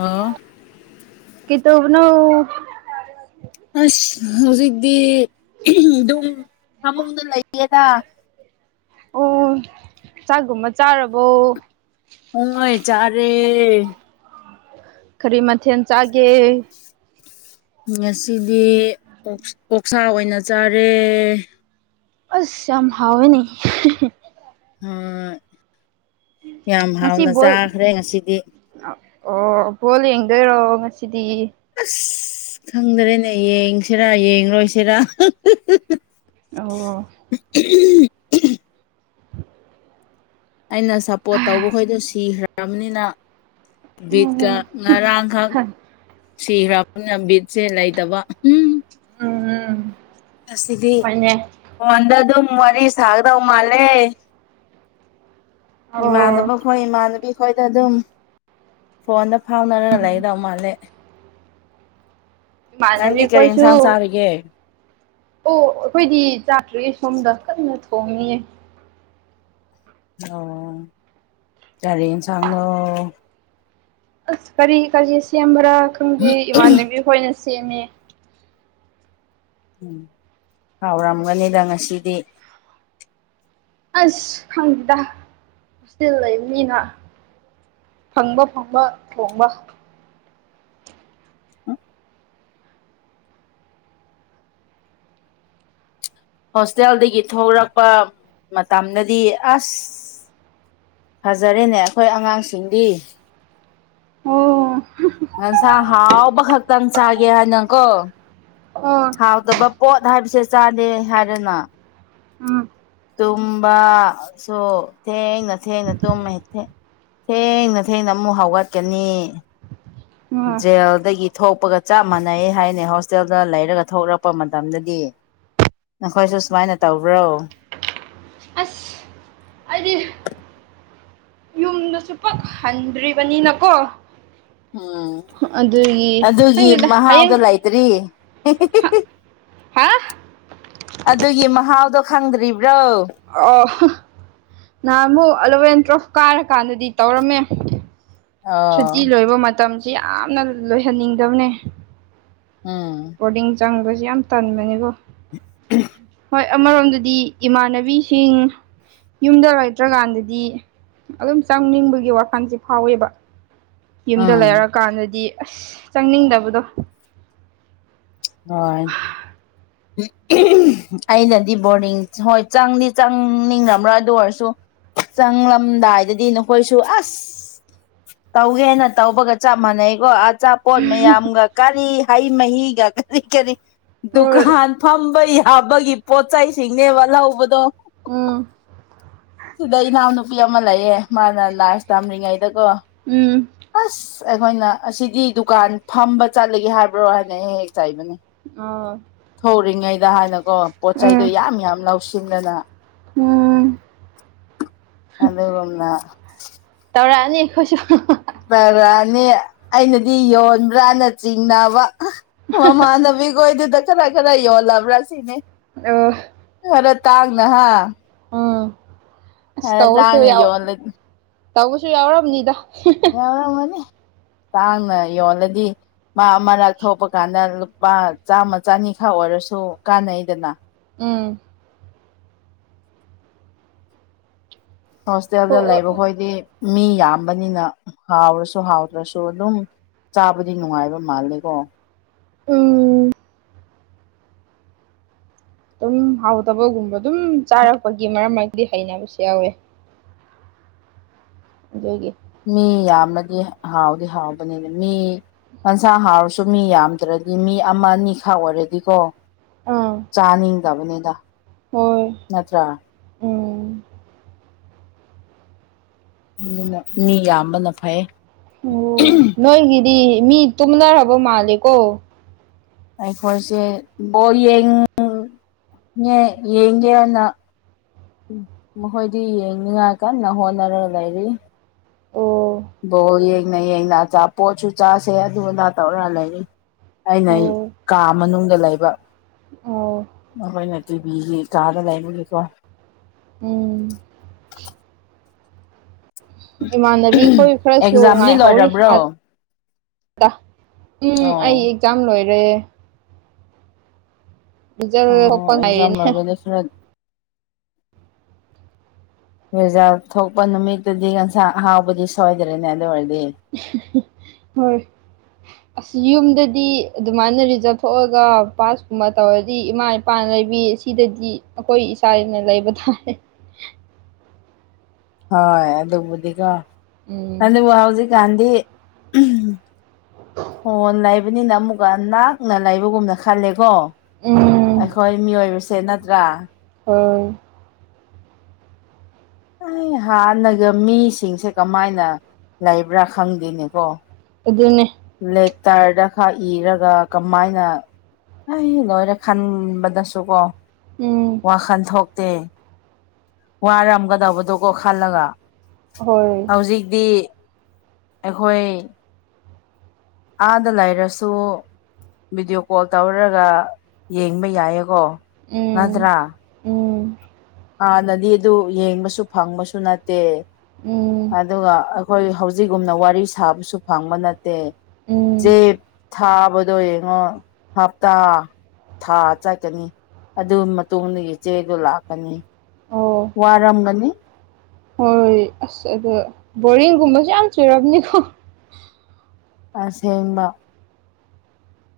ꯑꯣ ꯀꯩ ꯇꯧꯕꯅꯣ ꯑꯁ ꯍꯧꯖꯤꯛꯇꯤ ꯑꯗꯨꯝ ꯐꯃꯨꯡꯗ ꯂꯩꯌꯦꯗ ꯑꯣ ꯆꯥꯒꯨꯝꯃ ꯆꯥꯔꯕꯣ ꯄꯨꯉꯩ ꯆꯔꯦ ꯀꯔꯤ ꯃꯊꯦꯜ ꯆꯥꯒꯦ ꯉꯁꯤꯗꯤ ꯑꯣꯛꯁꯥ ꯑꯣꯏꯅ ꯆꯥꯔꯦ ꯑꯁ ꯌꯥꯝ ꯍꯥꯎꯋꯦꯅꯦ ꯎꯝ ꯌꯥꯝ ꯍꯥꯎꯅ ꯆꯥꯈ꯭ꯔꯦ ꯉꯁꯤꯗꯤ ꯑꯣꯕꯣ ꯌꯦꯦꯡꯗꯣꯏꯔꯣ ꯉꯁꯤꯗꯤ ꯑꯁ ꯈꯪꯗꯔꯦꯅꯦ ꯌꯦꯡꯁꯤꯔꯥ ꯌꯦꯡꯔ‌ꯣꯏꯁꯤꯔꯥ ꯑꯧ [unintelligible] ꯑꯩꯅ ꯁꯞꯄꯣꯔꯠ ꯇꯧꯕ ꯈꯣꯏꯗꯣ ꯁꯤꯈ꯭ꯔꯕꯅꯤꯅ ꯕꯤꯠ ꯀ ꯎꯝ ꯉꯔꯥꯡꯈ ꯁꯤ ꯒꯔꯝꯅꯤꯅ ꯕꯤꯠꯁꯦ ꯂꯩꯇꯕ ꯎꯝ ꯎꯝ ꯉꯁꯤꯗꯤ ꯍꯣꯏꯅꯦ ꯐ‌ꯣꯟꯗ ꯑꯗꯨꯝ ꯋꯥꯔꯤ ꯁꯥꯒꯗꯧ ꯃꯥꯜꯂꯦ ꯑꯣ ꯏꯃꯥꯅꯕ ꯑꯩꯈꯣꯏ ꯏꯃꯥꯟꯅꯕꯤ ꯈꯣꯏꯗ ꯑꯗꯨꯝ ꯐꯣꯟꯗ ꯐꯥꯎꯅꯔꯒ ꯂꯩꯒꯗꯧ ꯃꯥꯜꯂꯦ ꯃꯅꯕꯤ ꯅꯪꯗꯤ ꯀꯔꯤ ꯀꯣꯏꯁꯨ ꯏꯟꯁꯥꯡ ꯆꯥꯔꯤꯒꯦ ꯑꯣ ꯑꯩꯈꯣꯏꯗꯤ ꯆꯥꯇ꯭ꯔꯤꯌꯦ ꯁꯣꯝꯗ ꯀꯟꯅ ꯊꯣꯡꯉꯌꯦ ꯑꯣ ꯀꯔꯤ ꯏꯟꯁꯥꯡꯅꯣ ꯑꯁ ꯀꯔꯤ ꯀꯔꯤ ꯁꯦꯝꯕ꯭ꯔꯥ ꯈꯪꯗꯦ ꯏꯃꯥꯟꯅꯕꯤ ꯈꯣꯏꯅ ꯁꯦꯝꯃꯦ ꯎꯝ ꯍꯥꯎꯔꯝꯒꯅꯤꯗ ꯉꯁꯤꯗꯤ ꯑꯁ ꯈꯪꯗꯦꯗ ꯍꯣꯁꯇꯦꯜ ꯂꯩꯕ ꯃꯤꯅ ꯐꯪꯕ ꯐꯪꯕ ꯊꯣꯡꯕ ꯍꯣꯁꯇꯦꯜꯗꯒꯤ ꯊꯣꯛꯂꯛꯄ ꯃꯇꯝꯗꯗꯤ ꯑꯁ ꯐꯖꯔꯦꯅꯦ ꯑꯩꯈꯣꯏ ꯑꯉꯥꯡꯁꯤꯡꯗꯤ ꯑꯣ ꯍ‌ꯦꯟꯁꯥꯡ ꯍꯥꯎꯕ ꯈꯛꯇꯪ ꯆꯥꯒꯦ ꯍꯥꯏꯅ ꯀꯣ ꯑꯣ ꯍꯥꯎꯇꯕ ꯄꯣꯠ ꯍꯥꯏꯕꯁꯦ ꯆꯥꯗꯦ ꯍꯥꯏꯗꯅ ꯎꯝ ꯇꯨꯝꯕꯁꯨ ꯊꯦꯡꯅ ꯊꯦꯡꯅ ꯊꯨꯝꯃꯦ ꯊ‌ꯦꯡ ꯊꯦꯡꯅ ꯊꯦꯡꯅ ꯑꯃꯨꯛ ꯍꯧꯒꯠꯀꯅꯤ ꯎꯝ ꯖꯦꯜꯗꯒꯤ ꯊꯣꯛꯄꯒ ꯆꯞ ꯃꯥꯟꯅꯩꯌ‌ꯦ ꯍꯥꯏꯅꯦ ꯍꯣꯁꯇꯦꯜꯗ ꯂꯩꯔꯒ ꯊꯣꯛꯂꯛꯄ ꯃꯇꯝꯗꯗꯤ ꯅꯈꯣꯏꯁꯨ ꯁꯨꯃꯥꯏꯅ ꯇꯧꯕ꯭ꯔꯣ ꯑꯁ ꯑꯗꯨꯅꯤ ꯌꯨꯝꯗꯁꯨ ꯄꯛꯍꯟꯗ꯭ꯔꯤꯕꯅꯤꯅꯀꯣ ꯎꯝ ꯑꯗꯨꯒꯤ ꯈꯪꯗꯦꯗ ꯍꯌꯦꯡ ꯃꯍꯥꯎꯗ ꯂꯩꯥꯏ ꯀꯔꯤ ꯍꯥ [unintelligible] ꯑꯗꯨꯒꯤ ꯃꯍꯥꯎꯗꯣ ꯈꯪꯗ꯭ꯔꯤꯕ꯭ꯔꯣ ꯑꯣ ꯍ ꯅꯍꯥꯟꯃꯨꯛ ꯑꯂꯕꯦꯟ ꯇ꯭ꯔ‌ꯣꯐ ꯀꯥꯔꯀꯥꯟꯗꯗꯤ ꯇꯧꯔꯝꯃꯦ ꯑꯣ ꯁꯨꯇꯤ ꯂꯣꯏꯕ ꯃꯇꯝꯁꯤ ꯌꯥꯝꯅ ꯂꯣꯏꯍꯟꯅꯤꯡꯗꯕꯅꯦ ꯎꯝ ꯕꯣꯔꯗꯤꯡ ꯆꯪꯕꯁꯨ ꯌꯥꯝ ꯇꯟꯕꯅꯤꯀꯣ ꯍꯣꯏ ꯑꯃꯔꯣꯝꯗꯗꯤ ꯏꯃꯥꯟꯅꯕꯤꯁꯤꯡ ꯌꯨꯝꯗ ꯂꯩꯇ꯭ꯔꯀꯥꯟꯗꯗꯤ ꯑꯗꯨꯝ ꯆꯪꯅꯤꯡꯕꯒꯤ ꯋꯥꯈꯜꯁꯤꯦ ꯐꯥꯎꯋꯦꯕ ꯌꯨꯝꯗ ꯎꯝ ꯂꯩꯔꯛꯀꯥꯟꯗꯗꯤ ꯑꯁ ꯆꯪꯅꯤꯡꯗꯕꯗꯣ ꯍꯣꯏ ꯑꯩꯅꯗꯤ ꯕꯣꯔꯗꯤꯡ ꯍꯣꯏ ꯆꯪꯗꯤ ꯆꯪꯅꯤꯡꯕ꯭ꯔꯥ ꯑꯗꯨ ꯑꯣꯏꯔꯁꯨ ꯆꯪꯂꯝꯗꯥꯏꯗꯗꯤ ꯅꯈꯣꯏꯁꯨ ꯑꯁ ꯇꯧꯒꯦꯅ ꯇꯧꯕꯒ ꯆꯞ ꯃꯥꯟꯅꯩꯀꯣ ꯑꯥ ꯆꯞ ꯑꯀꯣ ꯃꯌꯥꯝꯒ ꯀꯔꯤ ꯍꯩ ꯃꯍꯤꯒ ꯀꯔꯤ ꯀꯔꯤ ꯍꯣꯏ ꯗꯨꯀꯥꯟ ꯐꯝꯕ ꯌꯥꯕꯒꯤ ꯄꯣꯠꯆꯁꯤꯡꯅꯦꯕ ꯂꯧꯕꯗꯣ ꯎꯝ ꯁꯤꯗ ꯏꯅꯥꯎꯅꯨꯄꯤ ꯑꯃ ꯂꯩꯌꯦ ꯃꯥꯅ ꯂꯥꯥꯁ ꯇꯝꯔꯤꯉꯩꯗꯀꯣ ꯎꯝ ꯑꯁ ꯑꯩꯈꯣꯏꯅ ꯑꯁꯤꯗꯤ ꯗꯨꯀꯥꯟ ꯐꯝꯕ ꯆꯠꯂꯒꯦ ꯍꯥꯏꯕ꯭ꯔꯣ ꯍꯥꯏꯅ ꯑꯩꯦꯛ ꯍꯦꯛ ꯆꯥꯏꯕꯅꯤ ꯑ ꯊꯔꯤꯉꯩꯗ ꯍꯥꯏꯅꯀꯣ ꯄꯣꯠ ꯆꯩꯗꯣ ꯌꯥꯝ ꯌꯥꯝ ꯂꯧꯁꯤꯟꯗꯅ ꯍꯣꯡ ꯑꯗꯥ ꯇꯧꯔꯛꯑꯅꯤ ꯑꯩꯈꯣꯏꯁꯨ ꯄꯔꯅꯤ ꯑꯩꯅꯗꯤ ꯌꯣꯟꯕ꯭ꯔꯅ ꯆꯤꯡꯅꯕ ꯃꯃꯥꯟꯅꯕꯤꯈꯣꯏꯗꯨꯗ ꯈꯔ ꯈꯔ ꯌꯣꯜꯂꯕ꯭ꯔꯥ ꯁꯤꯅꯦ ꯑ ꯍꯔ ꯇꯥꯒꯅ ꯍꯥ ꯎꯝ ꯑꯁ ꯈꯔ ꯇꯧꯕꯁꯨ ꯇꯥꯡꯅ ꯌꯥ ꯌꯣꯜꯂꯗꯤ ꯇꯧꯕꯁꯨ ꯌꯥꯎꯔꯕꯅꯤꯗ ꯌꯥꯔꯃꯅꯤ ꯇꯥꯡꯅ ꯌꯣꯜꯂꯗꯤ ꯃꯥ ꯑꯃ ꯂꯊꯣꯛꯄ ꯀꯥꯟꯗ ꯂꯨꯄꯥ ꯆꯥꯝꯃ ꯆꯅꯤꯈꯥ ꯑꯣꯏꯔꯁꯨ ꯀꯥꯟꯅꯩꯗꯅ ꯎꯝ ꯍꯣꯁꯇꯦꯜꯗ ꯍꯣꯏ ꯍꯣꯏ ꯂꯩꯕꯈꯣꯏꯗꯤ ꯃꯤ ꯌꯥꯝꯕꯅꯤꯅ ꯍꯥꯎꯔꯁꯨ ꯍꯥꯎꯗ꯭ꯔꯁꯨ ꯑꯗꯨꯝ ꯆꯥꯕꯗꯤ ꯅꯨꯡꯉꯥꯏꯕ ꯃꯥꯜꯂꯦꯀꯣ ꯎꯝ ꯑꯗꯨꯝ ꯍꯥꯎꯊꯕꯒꯨꯝꯕ ꯑꯗꯨꯝ ꯆꯥꯔꯛꯄꯒꯤ ꯃꯔꯝ ꯃꯔꯛꯇꯗꯤ ꯍꯩꯅꯕꯁꯨ ꯌꯥꯎꯋꯦ ꯑꯗꯨꯒꯤ ꯃꯤ ꯌꯥꯝꯃꯗꯤ ꯍꯥꯎꯗꯤ ꯍꯥꯎꯕꯅꯤꯅ ꯃꯤ ꯅꯟꯁꯥ ꯍꯥꯎꯔꯁꯨ ꯃꯤ ꯌꯥꯝꯗ꯭ꯔꯗꯤ ꯃꯤ ꯑꯃ ꯑꯅꯤꯈꯥ ꯑꯣꯏꯔꯗꯤꯀꯣ ꯑꯥ ꯆꯥꯅꯤꯡꯗꯕꯅꯤꯗ ꯍꯣꯏ ꯅꯠꯇ꯭ꯔꯥ ꯎꯝ ꯑꯗꯨꯅ ꯃꯤ ꯌꯥꯝꯕꯅ ꯐꯩ ꯑꯣ ꯅꯣꯏꯒꯤꯗꯤ ꯃꯤ ꯇꯨꯝꯅꯔꯕ ꯃꯥꯜꯂꯦꯀꯣ ꯑꯩꯈꯣꯏꯁꯦ ꯕꯣꯌꯦꯡ ꯌꯦ ꯌꯦꯒꯦꯅ ꯎ ꯃꯈꯣꯏꯗꯤ ꯌꯦꯡꯅꯤꯉꯥꯏ ꯀꯟꯅ ꯍꯣꯠꯅꯔꯒ ꯂꯩꯔꯤ ꯑꯣ ꯕꯣ ꯌꯦꯡꯅ ꯌꯦꯡꯅꯆꯥ ꯄꯣꯠꯁꯨ ꯆꯥꯁꯦ ꯑꯗꯨꯅ ꯇꯧꯔ ꯂꯩꯔꯤ ꯑꯩꯅ ꯑꯩ ꯑꯣ ꯀꯥ ꯃꯅꯨꯡꯗ ꯂꯩꯕ ꯑꯣ ꯑꯩꯈꯣꯏꯅ ꯇꯤꯚꯁꯤ ꯀꯥꯔ ꯂꯩꯕꯒꯤꯦꯀꯣ ꯎꯝ ꯏꯃꯥꯟꯅꯕꯤꯈꯣꯏ ꯈꯔꯁꯨ ꯑꯦꯛꯖꯥꯝꯗꯤ ꯉꯥꯏꯍꯧꯔꯤ ꯂꯣꯏꯔꯕ꯭ꯔꯣ ꯑ ꯎꯝ ꯑꯣ ꯑꯩ ꯑꯦꯛꯖꯥꯝ ꯂꯣꯏꯔꯦ ꯖ ꯑꯣ ꯑꯣꯄ ꯑꯦꯛꯖꯥꯝ ꯉꯅꯤ [inaudible] ꯔꯤꯖꯥ ꯊꯣꯛꯄ ꯅꯨꯃꯤꯠꯇꯗꯤ ꯉꯟꯁꯥꯡ ꯑꯍꯥꯎꯕꯗꯤ ꯁꯣꯏꯗ꯭ꯔꯦꯅꯦ ꯑꯗꯨ ꯑꯣꯏꯔꯗꯤ ꯍꯣꯏ ꯑꯁ ꯌꯨꯝꯗꯗꯤ ꯑꯗꯨꯃꯥꯏꯅ ꯔꯤꯖꯥꯕ ꯊꯣꯛꯑꯒ ꯄꯥꯁꯀꯨꯝꯕ ꯇꯧꯔꯗꯤ ꯏꯃꯥ ꯏꯄꯥ [unintelligible] ꯂꯩꯕꯤ ꯁꯤꯗꯗꯤ ꯑꯩꯈꯣꯏ ꯏꯆꯥꯅ ꯂꯩꯕ ꯇꯥꯔꯦ ꯍꯣꯏ ꯑꯗꯨꯕꯨꯗꯤꯀꯣ ꯎꯝ ꯑꯗꯨꯕꯨ ꯍꯧꯖꯤꯛꯀꯥꯟꯗꯤ ꯐꯣꯟ ꯂꯩꯕꯅꯤꯅ ꯑꯃꯨꯛꯀ ꯅꯥꯛꯅ ꯂꯩꯕꯒꯨꯝꯅ ꯈꯜꯂꯦꯀꯣ ꯎꯝ ꯑꯩꯈꯣꯏ ꯃꯤꯑꯣꯏꯕꯁꯦ ꯅꯠꯇ꯭ꯔꯥ [unintelligible] ꯑꯩ ꯍꯥꯟꯅꯒ ꯃꯤꯁꯤꯡꯁꯦ ꯀꯃꯥꯏꯅ ꯂꯩꯕ꯭ꯔꯥ ꯈꯪꯗꯦꯅꯤꯀꯣ ꯑꯗꯨꯅꯦ ꯂꯦꯇꯔꯗ ꯈꯔ ꯏꯔꯒ ꯀꯃꯥꯏꯅ ꯑꯩ ꯂꯣꯏꯔꯦ ꯈꯟꯕꯗꯁꯨ ꯀꯣ ꯎꯝ ꯋꯥꯈꯜ ꯊꯣꯛꯇꯦ ꯋꯥꯔꯝꯒꯗꯕꯗꯨ ꯀꯣ ꯈꯜꯂꯒ ꯍꯣꯏ ꯍꯧꯖꯤꯛꯇꯤ ꯑꯩꯈꯣꯏ ꯑꯥꯗ ꯂꯩꯔꯁꯨ ꯚꯤꯗꯤꯑꯣ ꯀꯣꯜ ꯇꯧꯔꯒ ꯌꯦꯡꯕ ꯌꯥꯏꯌꯦꯀꯣ ꯎꯝ ꯅꯇ꯭ꯔꯥ ꯎꯝ ꯍꯥꯟꯅꯗꯤ ꯑꯗꯨ ꯌꯦꯡꯕꯁꯨ ꯐꯪꯕꯁꯨ ꯅꯠꯇꯦ ꯎꯝ ꯑꯗꯨꯒ ꯑꯩꯈꯣꯏ ꯍꯧꯖꯤꯛꯒꯨꯝꯅ ꯋꯥꯔꯤ ꯁꯥꯕꯁꯨ ꯐꯪꯕ ꯅꯠꯇꯦ ꯆꯦ ꯎꯝ ꯊꯥꯕꯗꯣ ꯌꯦꯡꯉꯣ ꯍꯞꯇꯥ ꯊꯥ ꯆꯠꯀꯅꯤ ꯑꯗꯨꯒꯤ ꯃꯇꯨꯡꯗꯒꯤ ꯏ ꯆꯦꯗꯣ ꯂꯥꯛꯀꯅꯤ ꯑꯣ ꯋꯥꯔꯝꯒꯅꯤ ꯍꯣꯏ ꯑꯁ ꯑꯗꯣ ꯕꯣꯔꯤꯡꯒꯨꯝꯕꯁꯨ ꯌꯥꯝ ꯆꯨꯔꯝꯅꯤꯀꯣ ꯑꯁꯦꯡꯕ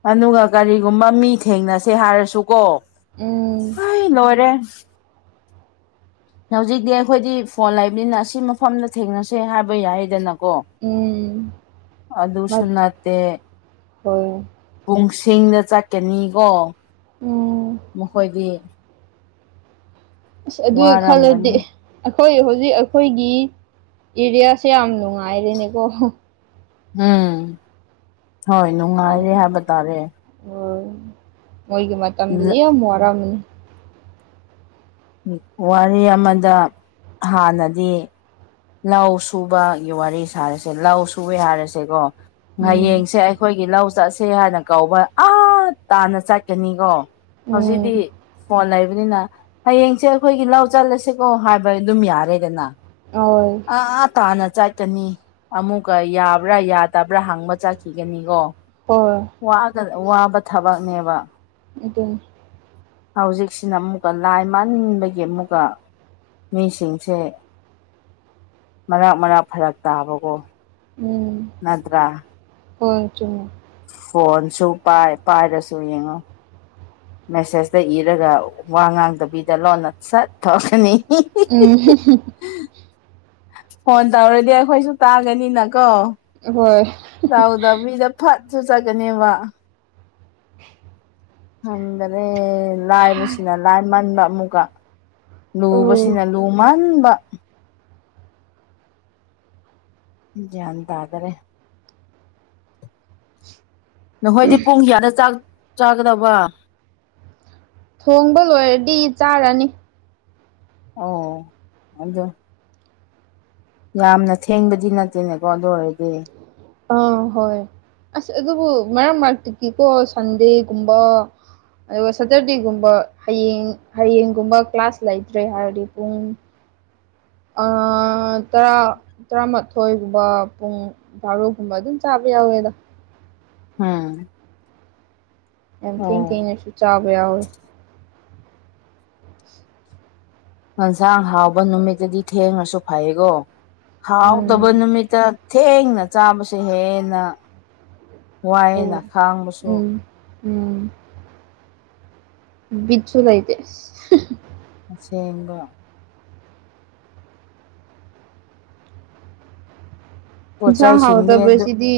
ꯑꯗꯨꯒ ꯀꯔꯤꯒꯨꯝꯕ ꯃꯤ ꯊꯦꯡꯅꯁꯦ ꯍꯥꯏꯔꯁꯨꯀꯣ ꯎꯝ ꯍꯣꯏ ꯂꯣꯏꯔꯦ ꯍꯧꯖꯤꯛꯇꯤ ꯑꯩꯈꯣꯏꯗꯤ ꯐꯣꯟ ꯂꯩꯕꯅꯤꯅ ꯑꯁꯤ ꯃꯐꯝꯗ ꯊꯦꯡꯅꯁꯦ ꯍꯥꯏꯕ ꯌꯥꯏꯗꯅꯀꯣ ꯎꯝ ꯑꯗꯨꯁꯨ ꯅꯠꯇꯦ ꯍꯣꯏ ꯄꯨꯡꯁꯤꯡꯗ ꯆꯠꯀꯅꯤꯀꯣ ꯎꯝ ꯃꯈꯣꯏꯗꯤ ꯑꯁ ꯑꯗꯨꯒꯤ ꯈꯜꯂꯗꯤ ꯋꯥꯔꯝꯒꯅꯤ ꯑꯩꯈꯣꯏ ꯍꯧꯖꯤꯛ ꯑꯩꯈꯣꯏꯒꯤ ꯑꯦꯔꯤꯌꯥꯁꯦ ꯌꯥꯝ ꯅꯨꯡꯉꯥꯏꯔꯦꯅꯦꯀꯣ ꯎꯝ ꯍꯣꯏ ꯅꯨꯡꯉꯥꯏꯔꯦ ꯍꯥꯏꯕ ꯇꯥꯔꯦ ꯑꯣ ꯃꯣꯏꯒꯤ ꯃꯇꯝꯗꯗꯤ ꯌꯥꯝ ꯋꯥꯔꯝꯅꯤ ꯋꯥꯔꯤ ꯑꯃꯗ ꯍꯥꯟꯅꯗꯤ ꯂꯧ ꯁꯨꯕꯒꯤ ꯋꯥꯔꯤ ꯁꯥꯔꯁꯦ ꯂꯧ ꯁꯨꯕꯩ ꯍꯥꯏꯔꯁꯦꯀꯣ ꯎꯝ ꯍꯌꯦꯡꯁꯦ ꯑꯩ ꯑꯩꯈꯣꯏꯒꯤ ꯂꯧ ꯆꯠꯁꯦ ꯍꯥꯏꯅ ꯀꯧꯕ ꯑꯥ ꯇꯥꯅ ꯆꯠꯀꯅꯤꯀꯣ ꯍꯧꯖꯤꯛꯗꯤ ꯎꯝ ꯐꯣꯟ ꯂꯩꯕꯅꯤꯅ ꯍꯌꯦꯡꯁꯦ ꯑꯩꯈꯣꯏꯒꯤ ꯂꯧ ꯆꯠꯂꯁꯤꯀꯣ ꯍꯥꯏꯕ ꯑꯗꯨꯝ ꯌꯥꯔꯦꯗꯅ ꯑꯣ ꯑꯥ ꯇꯥꯅ ꯆꯠꯀꯅꯤ ꯑꯃꯨꯛꯀ ꯌꯥꯕ꯭ꯔꯥ ꯌꯥꯗꯕ꯭ꯔꯥ ꯍꯪꯕ ꯆꯠꯈꯤꯒꯅꯤꯀꯣ ꯍꯣꯏ ꯋꯥꯕ ꯊꯕꯛꯅꯦꯕ ꯑꯗꯨꯅꯤ ꯍꯧꯖꯤꯛꯁꯤꯅ ꯑꯃꯨꯛꯀ ꯂꯥꯏ ꯃꯟꯕꯒꯤ ꯑꯃꯨꯛꯀ ꯃꯤꯁꯤꯡꯁꯦ ꯃꯔꯛ ꯃꯔꯛ ꯐꯔꯛ ꯇꯥꯕꯀꯣ ꯎꯝ ꯅꯠꯇ꯭ꯔꯥ ꯍꯣꯏ ꯆꯨꯝ ꯐꯣꯟꯁꯨ ꯄꯥꯏ ꯄꯥꯏꯔꯁꯨ ꯌꯦꯡꯉꯣ ꯃꯦꯁꯦꯖꯇ ꯏꯔꯒ ꯋꯥ ꯉꯥꯡꯗꯕꯤꯗ ꯂꯣꯟꯅ ꯁꯠ ꯊꯣꯛꯀꯅꯤ [unintelligible] ꯎꯝ [unintelligible] [unintelligible] ꯐꯣꯟ ꯇꯧꯔꯗꯤ ꯑꯩꯈꯣꯏꯁꯨ ꯇꯥꯒꯅꯤꯅꯀꯣ ꯍꯣꯏ [unintelligible] ꯍꯟꯒꯅꯦ ꯂꯥꯏꯕꯁꯤꯅ ꯂꯥꯏ ꯃꯟꯕ ꯑꯃꯨꯛꯀ ꯎꯝ ꯂꯨꯕꯁꯤꯅ ꯂꯨꯃꯟꯕ ꯒ꯭ꯔꯤꯟ ꯇꯥꯗꯔꯦ ꯅꯈꯣꯏꯗꯤ ꯄꯨꯡ ꯀꯌꯥꯗꯥ ꯆꯥꯛ ꯆꯥꯒꯗꯕ ꯊꯣꯡꯕ ꯂꯣꯏꯔꯗꯤ ꯆꯥꯔꯅꯤ ꯑꯣ ꯑꯗꯣ ꯌꯥꯝꯅ ꯊꯦꯡꯕꯗꯤ ꯅꯠꯇꯦꯅꯦꯀꯣ ꯑꯗꯨ ꯑꯣꯏꯔꯗꯤ ꯑꯥ ꯍꯣꯏ ꯑꯁ ꯑꯗꯨꯕꯨ ꯃꯔꯛ ꯃꯔꯛꯇꯒꯤꯀꯣ ꯁꯟꯗꯦꯒꯨꯝꯕ ꯑꯗꯨꯒ ꯁꯇꯔꯗꯦꯒꯨꯝꯕ ꯍꯌꯦꯡ ꯍꯌꯦꯡꯒꯨꯝꯕ ꯀ꯭ꯂꯥꯁ ꯂꯩꯇ꯭ꯔꯦ ꯍꯥꯏꯔꯗꯤ ꯄꯨꯡ ꯑ ꯇꯥꯔ ꯇꯔꯥꯃꯥꯊꯣꯏꯒꯨꯝꯕ ꯄꯨꯡ ꯕꯥꯔꯣꯒꯨꯝꯕ ꯑꯗꯨꯝ ꯆꯥꯕ ꯌꯥꯎꯋꯦꯗ ꯎꯝ ꯌꯥꯝ ꯊꯦꯡ ꯑꯣ ꯊꯦꯡꯅꯁꯨ ꯆꯥꯕ ꯌꯥꯎꯋꯦ [inaudible] ꯌꯦꯟꯁꯥꯡ ꯍꯥꯎꯕ ꯅꯨꯃꯤꯠꯇꯗꯤ ꯊꯦꯡꯉꯁꯨ ꯐꯩꯌꯦꯀꯣ ꯍꯥꯎꯇꯕ ꯎꯝ ꯅꯨꯃꯤꯠꯇ ꯊꯦꯡꯅ ꯆꯥꯕꯁꯦ ꯍꯦꯟꯅ ꯋꯥꯏꯅ ꯍꯣꯏ ꯈꯥꯡꯕꯁꯨ ꯎꯝ ꯎꯝ ꯕꯤꯠꯁꯨ ꯂꯩꯇꯦ ꯑꯁ ꯑꯁꯦꯡꯕ ꯄꯣꯠ ꯏꯟꯖꯥꯡ ꯆꯩꯁꯤꯡꯗꯤ ꯑꯗꯨ ꯍꯥꯎꯇꯕꯁꯤꯗꯤ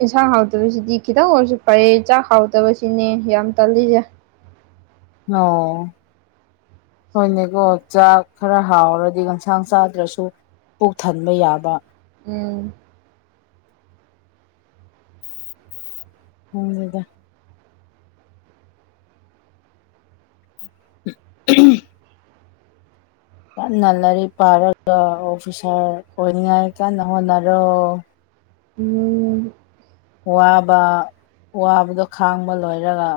ꯌꯦꯟꯁꯥꯡ ꯍꯥꯎꯇꯕꯁꯤꯗꯤ ꯈꯤꯇꯪ ꯑꯣꯏꯔꯁꯨ ꯐꯩꯌꯦ ꯆꯥꯛ ꯍꯥꯎꯇꯕꯁꯤꯅꯦ ꯌꯥꯝ ꯇꯜꯂꯤꯁꯦ [inaudible] ꯍꯣꯏꯅꯦꯀꯣ ꯆꯥꯛ ꯈꯔ ꯍꯥꯎꯔꯗꯤ ꯌꯦꯟꯁꯥꯡ ꯆꯥꯗ꯭ꯔꯁꯨ ꯄꯨꯣꯛ ꯊꯟꯕ ꯌꯥꯕ ꯎꯝ [inaudible] [inaudible] ꯀꯟꯅ ꯂꯥꯏꯔꯤꯛ ꯄꯥꯔꯒ ꯑꯣꯐꯤꯁꯥꯔ ꯑꯣꯏꯅꯤꯡꯉꯥꯏ ꯀꯟꯅ ꯍꯣꯠꯅꯔꯣ ꯎꯝ ꯋꯥꯕ ꯋꯥꯕꯗꯣ ꯈꯥꯡꯕ ꯂꯣꯏꯔꯒ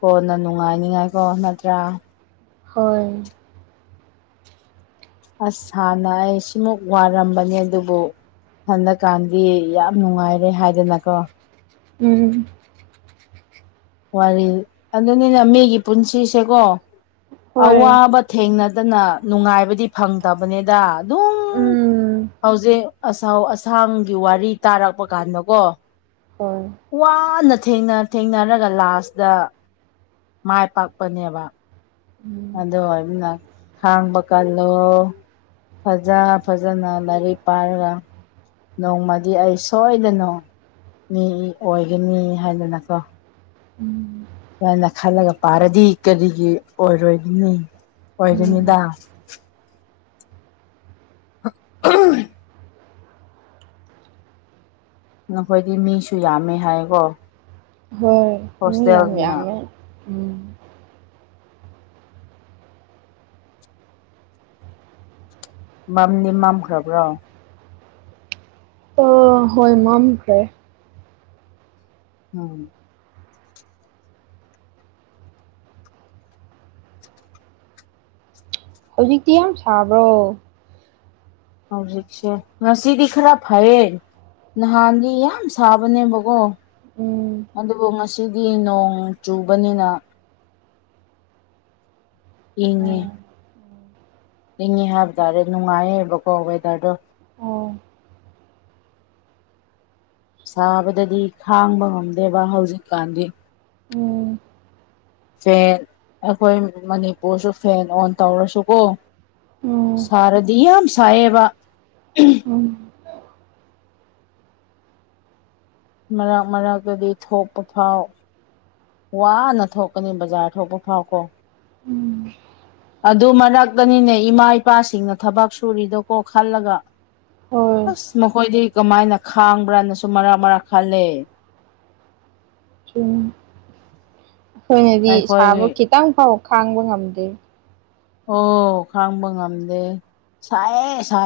ꯀꯣꯟꯅ ꯅꯨꯡꯉꯥꯏꯅꯤꯉꯥꯏꯀꯣ ꯅꯠꯇ꯭ꯔꯥ ꯍꯣꯏ ꯑꯁ ꯍꯥꯟꯅ ꯑꯩ ꯁꯤꯃꯨꯛ ꯋꯥꯔꯝꯕꯅꯦ ꯑꯗꯨꯕꯨ ꯍꯟꯗꯛꯀꯥꯟꯗꯤ ꯌꯥꯝ ꯅꯨꯡꯉꯥꯏꯔꯦ ꯍꯥꯏꯗꯅꯀꯣ ꯎꯝ ꯋꯥꯔꯤ ꯑꯗꯨꯅꯤꯅ ꯃꯤꯒꯤ ꯄꯨꯟꯁꯤꯁꯦꯀꯣ ꯍꯣꯏ ꯑꯋꯥꯕ ꯊꯦꯡꯅꯗꯅ ꯅꯨꯡꯉꯥꯏꯕꯗꯤ ꯐꯪꯗꯕꯅꯤꯗ ꯑꯗꯨꯝ ꯎꯝ ꯍꯧꯖꯤꯛ ꯑꯁꯥꯎ ꯑꯁꯥꯡꯒꯤ ꯋꯥꯔꯤ ꯇꯥꯔꯛꯄ ꯀꯥꯟꯗꯀꯣ ꯍꯣꯏ ꯋꯥꯅ ꯊꯦꯡꯅ ꯊꯦꯡꯅꯔꯒ ꯂꯥꯁꯇ ꯃꯥꯏ ꯄꯥꯛꯄꯅꯦꯕ ꯎꯝ ꯑꯗꯨ ꯑꯣꯏꯕꯅ ꯈꯥꯡꯕ ꯀꯜꯂꯣ ꯐꯖ ꯐꯖꯅ ꯂꯥꯏꯔꯤꯛ ꯄꯥꯔꯒ ꯅꯣꯡꯃꯗꯤ ꯑꯩ ꯁꯣꯏꯗꯅ ꯃꯤ ꯑꯣꯏꯒꯅꯤ ꯍꯥꯏꯗꯅꯀꯣ ꯎꯝ ꯁꯝꯅ ꯈꯜꯂꯒ ꯄꯥꯔꯗꯤ ꯀꯔꯤꯒꯤ ꯑꯣꯏꯔꯣꯏꯅꯤ ꯎꯝ ꯑꯣꯏꯒꯅꯤꯗ [inaudible] ꯅꯈꯣꯏꯗꯤ ꯃꯤꯁꯨ ꯌꯥꯝꯃꯦ ꯍꯥꯏꯀꯣ ꯍꯣꯏ ꯃꯤ ꯌꯥꯝ ꯍꯣꯁꯇꯦꯜꯗꯨꯅ ꯌꯥꯝꯃꯦ ꯎꯝ ꯃꯝꯅꯤ ꯃꯝꯈ꯭ꯔꯕ꯭ꯔꯣ ꯑ ꯍꯣꯏ ꯃꯝꯈ꯭ꯔꯦ ꯎꯝ ꯍꯧꯖꯤꯛꯇꯤ ꯌꯥꯝ ꯁꯥꯕ꯭ꯔꯣ ꯍꯧꯖꯤꯛꯁꯦ ꯉꯁꯤꯗꯤ ꯈꯔ ꯐꯩꯌꯦ ꯅꯍꯥꯟꯗꯤ ꯌꯥꯝ ꯁꯥꯕꯅꯦꯕꯀꯣ ꯎꯝ ꯑꯗꯨꯕꯨ ꯉꯁꯤꯗꯤ ꯅꯣꯡ ꯆꯨꯕꯅꯤꯅ ꯏꯉ ꯎꯝ ꯂꯤꯡꯉꯦ ꯍꯥꯏꯕ ꯇꯔꯦ ꯅꯨꯡꯉꯥꯏꯌꯦꯕꯀꯣ ꯋꯦꯗꯔꯗꯣ ꯑꯣ ꯁꯥꯕꯗꯗꯤ ꯈꯥꯡꯕ ꯉꯝꯗꯦꯕ ꯍꯧꯖꯤꯛꯀꯥꯟꯗꯤ ꯎꯝ ꯐꯦꯟ ꯑꯩꯈꯣꯏ ꯃꯅꯤꯄꯨꯔꯁꯨ ꯐꯦꯟ ꯑꯣꯟ ꯇꯧꯔꯁꯨꯀꯣ ꯎꯝ ꯁꯔꯗꯌꯥ ꯁꯥ ꯑꯦ ꯎꯝ ꯃꯔꯛ ꯃꯔꯛꯇꯗꯤ ꯊꯣꯛꯄ ꯐꯥꯎ ꯋꯥꯅ ꯊꯣꯛꯀꯅꯤ ꯕꯖꯥꯔ ꯊꯣꯛꯄ ꯐꯥꯎ ꯀꯣ ꯎꯝ ꯑꯗꯨ ꯃꯔꯛꯇꯅꯤꯅꯦ ꯏꯃꯥ ꯏꯄꯥꯁꯤꯡꯅ ꯊꯕꯛ ꯁꯨꯔꯤꯗꯣꯀꯣ ꯈꯜꯂꯒ ꯍꯣꯏ ꯑꯁ ꯃꯈꯣꯏꯗꯤ ꯀꯃꯥꯏꯅ ꯈꯥꯡꯕ꯭ꯔꯥꯅꯁꯨ ꯃꯔꯛ ꯃꯔꯥꯛ ꯈꯜꯂꯦ ꯑꯩꯈꯣꯏꯅꯗꯤ ꯑꯩꯈꯣꯏ ꯁꯥꯕ ꯈꯤꯇꯪ ꯐꯥꯎ ꯈꯥꯡꯕ ꯉꯝꯗꯦ ꯑꯣ ꯈꯥꯡꯕ ꯉꯝꯗꯦ ꯁꯥꯏ ꯁꯥꯏ